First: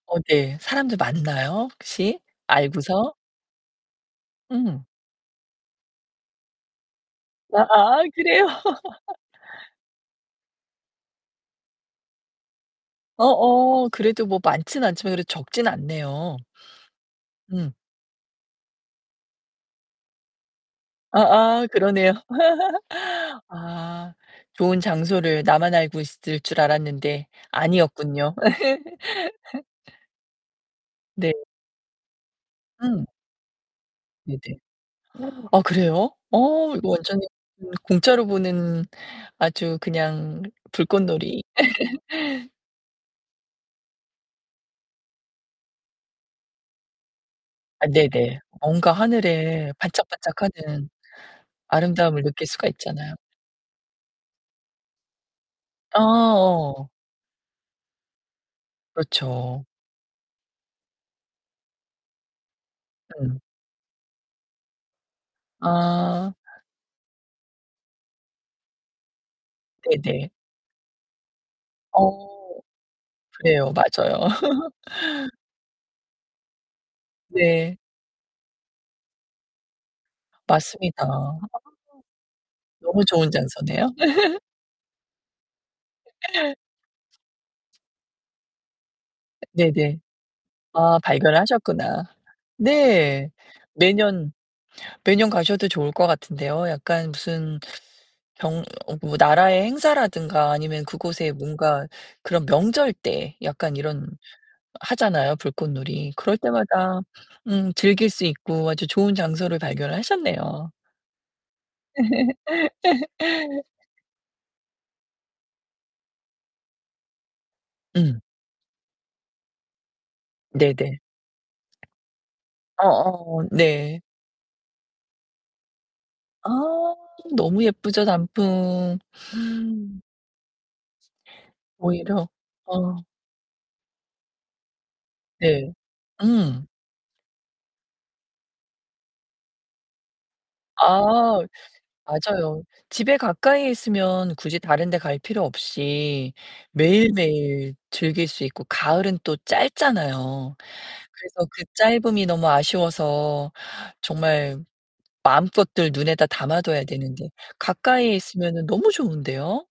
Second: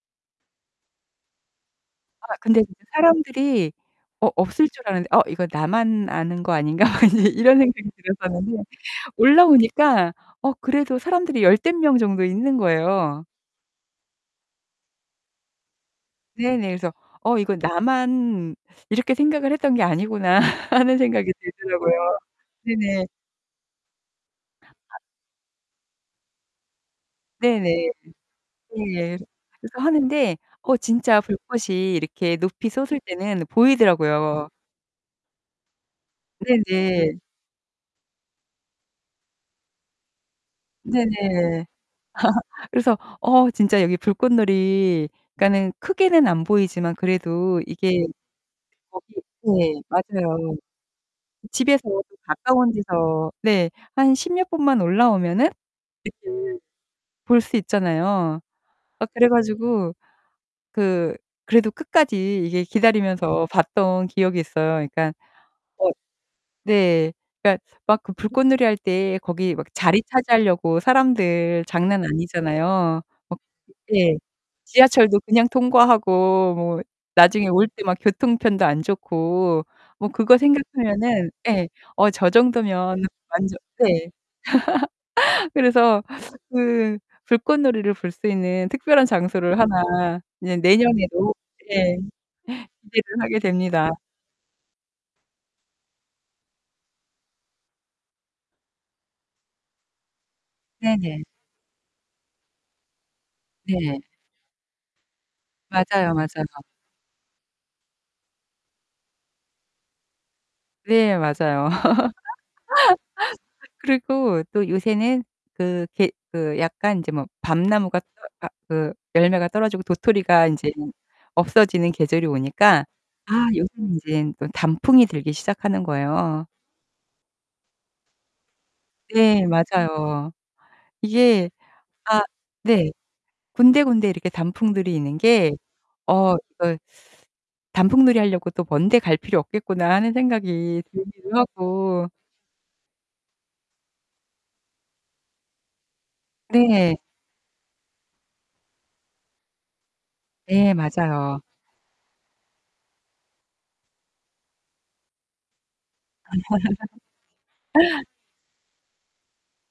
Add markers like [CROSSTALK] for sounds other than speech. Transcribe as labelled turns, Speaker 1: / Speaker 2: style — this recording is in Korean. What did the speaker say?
Speaker 1: 어 네. 사람들 많나요, 혹시?
Speaker 2: 아. 근데 진짜
Speaker 1: 알고서?
Speaker 2: 사람들이 어 없을
Speaker 1: 음.
Speaker 2: 줄 알았는데 '어, 이거 나만 아는 거 아닌가?' [LAUGHS] 막 이 이런 생각이
Speaker 1: 아아, 그래요?
Speaker 2: 들었었는데
Speaker 1: [LAUGHS]
Speaker 2: 올라오니까 어 그래도 사람들이 열댓 명 정도 있는 거예요.
Speaker 1: 어어, 그래도 뭐 많진 않지만 그래도 적진 않네요.
Speaker 2: 네네. 그래서 '어, 이거
Speaker 1: 음.
Speaker 2: 나만 이렇게 생각을 했던 게 아니구나.' [LAUGHS] 하는 생각이
Speaker 1: 아아, 그러네요.
Speaker 2: 들더라고요. 네네.
Speaker 1: [LAUGHS] 아. 좋은
Speaker 2: 아
Speaker 1: 장소를 나만 알고 있을 줄 알았는데
Speaker 2: 네네.
Speaker 1: 아니었군요.
Speaker 2: 예.
Speaker 1: [LAUGHS]
Speaker 2: 그래서 하는데 어 진짜
Speaker 1: 네.
Speaker 2: 불꽃이 이렇게 높이 솟을
Speaker 1: 음.
Speaker 2: 때는
Speaker 1: 네네.
Speaker 2: 보이더라고요.
Speaker 1: [GASPS] 아 그래요? 어 이거
Speaker 2: 네네.
Speaker 1: 완전히 그 공짜로 보는 아주 그냥 불꽃놀이.
Speaker 2: 네네.
Speaker 1: [LAUGHS]
Speaker 2: [LAUGHS] 그래서 어 진짜 여기 불꽃놀이 그러니까는 크게는 안 보이지만 그래도
Speaker 1: 아,
Speaker 2: 이게
Speaker 1: 네네. 뭔가
Speaker 2: 거기
Speaker 1: 하늘에
Speaker 2: 네, 맞아요.
Speaker 1: 반짝반짝하는
Speaker 2: 집에서 [UNINTELLIGIBLE]
Speaker 1: 아름다움을 느낄 수가
Speaker 2: 가까운
Speaker 1: 있잖아요.
Speaker 2: 데서 네. 한 10 몇 분만 올라오면은
Speaker 1: 아
Speaker 2: [UNINTELLIGIBLE]
Speaker 1: 어.
Speaker 2: 볼 수 있잖아요. 아 그래
Speaker 1: 그렇죠.
Speaker 2: 가지고 그 그래도 끝까지 이게
Speaker 1: 음.
Speaker 2: 기다리면서 봤던 기억이 있어요. 그러니까 어
Speaker 1: 아.
Speaker 2: 네. 그니까 막 그 불꽃놀이 할 때 거기 막 자리
Speaker 1: 네네.
Speaker 2: 차지하려고 사람들 장난
Speaker 1: 어.
Speaker 2: 아니잖아요. 막
Speaker 1: 그래요.
Speaker 2: 예.
Speaker 1: 맞아요. [LAUGHS]
Speaker 2: 지하철도 그냥 통과하고 뭐 나중에 올
Speaker 1: 네.
Speaker 2: 때 막 교통편도 안 좋고 뭐 그거
Speaker 1: 맞습니다.
Speaker 2: 생각하면은
Speaker 1: 아
Speaker 2: 예. 어, 저 정도면
Speaker 1: 너무 좋은
Speaker 2: 완전
Speaker 1: 장소네요.
Speaker 2: 네.
Speaker 1: [LAUGHS]
Speaker 2: [LAUGHS] 그래서 그
Speaker 1: [LAUGHS]
Speaker 2: 불꽃놀이를 볼 수 있는 특별한 장소를
Speaker 1: 네네.
Speaker 2: 하나 이제
Speaker 1: 아
Speaker 2: 내년에도
Speaker 1: 발견을
Speaker 2: 예.
Speaker 1: 하셨구나.
Speaker 2: 기대를
Speaker 1: 네.
Speaker 2: 하게 됩니다.
Speaker 1: 매년 매년 가셔도 좋을 것 같은데요. 약간 무슨 병 어, 뭐 나라의 행사라든가 아니면
Speaker 2: 네네.
Speaker 1: 그곳에 뭔가 그런 명절 때 약간
Speaker 2: 네.
Speaker 1: 이런 하잖아요, 불꽃놀이.
Speaker 2: 맞아요,
Speaker 1: 그럴
Speaker 2: 맞아요.
Speaker 1: 때마다 음, 즐길 수 있고 아주 좋은 장소를 발견을 하셨네요.
Speaker 2: 네, 맞아요. [LAUGHS]
Speaker 1: [LAUGHS]
Speaker 2: 그리고 또 요새는 그 게 그 약간 이제 뭐 밤나무가 떠
Speaker 1: 음.
Speaker 2: 아, 그 열매가 떨어지고 도토리가 인제는
Speaker 1: 네네.
Speaker 2: 없어지는 계절이 오니까
Speaker 1: 어어.
Speaker 2: 아 요새는
Speaker 1: 네.
Speaker 2: 인제 또 단풍이 들기 시작하는 거예요.
Speaker 1: 아, 너무 예쁘죠 단풍.
Speaker 2: 네.
Speaker 1: 음.
Speaker 2: 맞아요. 이게 아,
Speaker 1: 오히려.
Speaker 2: 네.
Speaker 1: 어.
Speaker 2: 군데군데 이렇게 단풍들이 있는 게
Speaker 1: 네.
Speaker 2: '어,
Speaker 1: 음.
Speaker 2: 이거 단풍놀이 하려고 또 먼 데 갈 필요 없겠구나.' 하는 생각이 들기도
Speaker 1: 아.
Speaker 2: 하고.
Speaker 1: 맞아요. 집에 가까이에 있으면 굳이 다른 데 갈 필요 없이
Speaker 2: 네.
Speaker 1: 매일매일 즐길 수 있고 가을은 또 짧잖아요.
Speaker 2: 예, 맞아요.
Speaker 1: 그래서 그 짧음이 너무 아쉬워서 정말 마음껏들 눈에다 담아둬야 되는데
Speaker 2: [LAUGHS]
Speaker 1: 가까이에 있으면은 너무 좋은데요.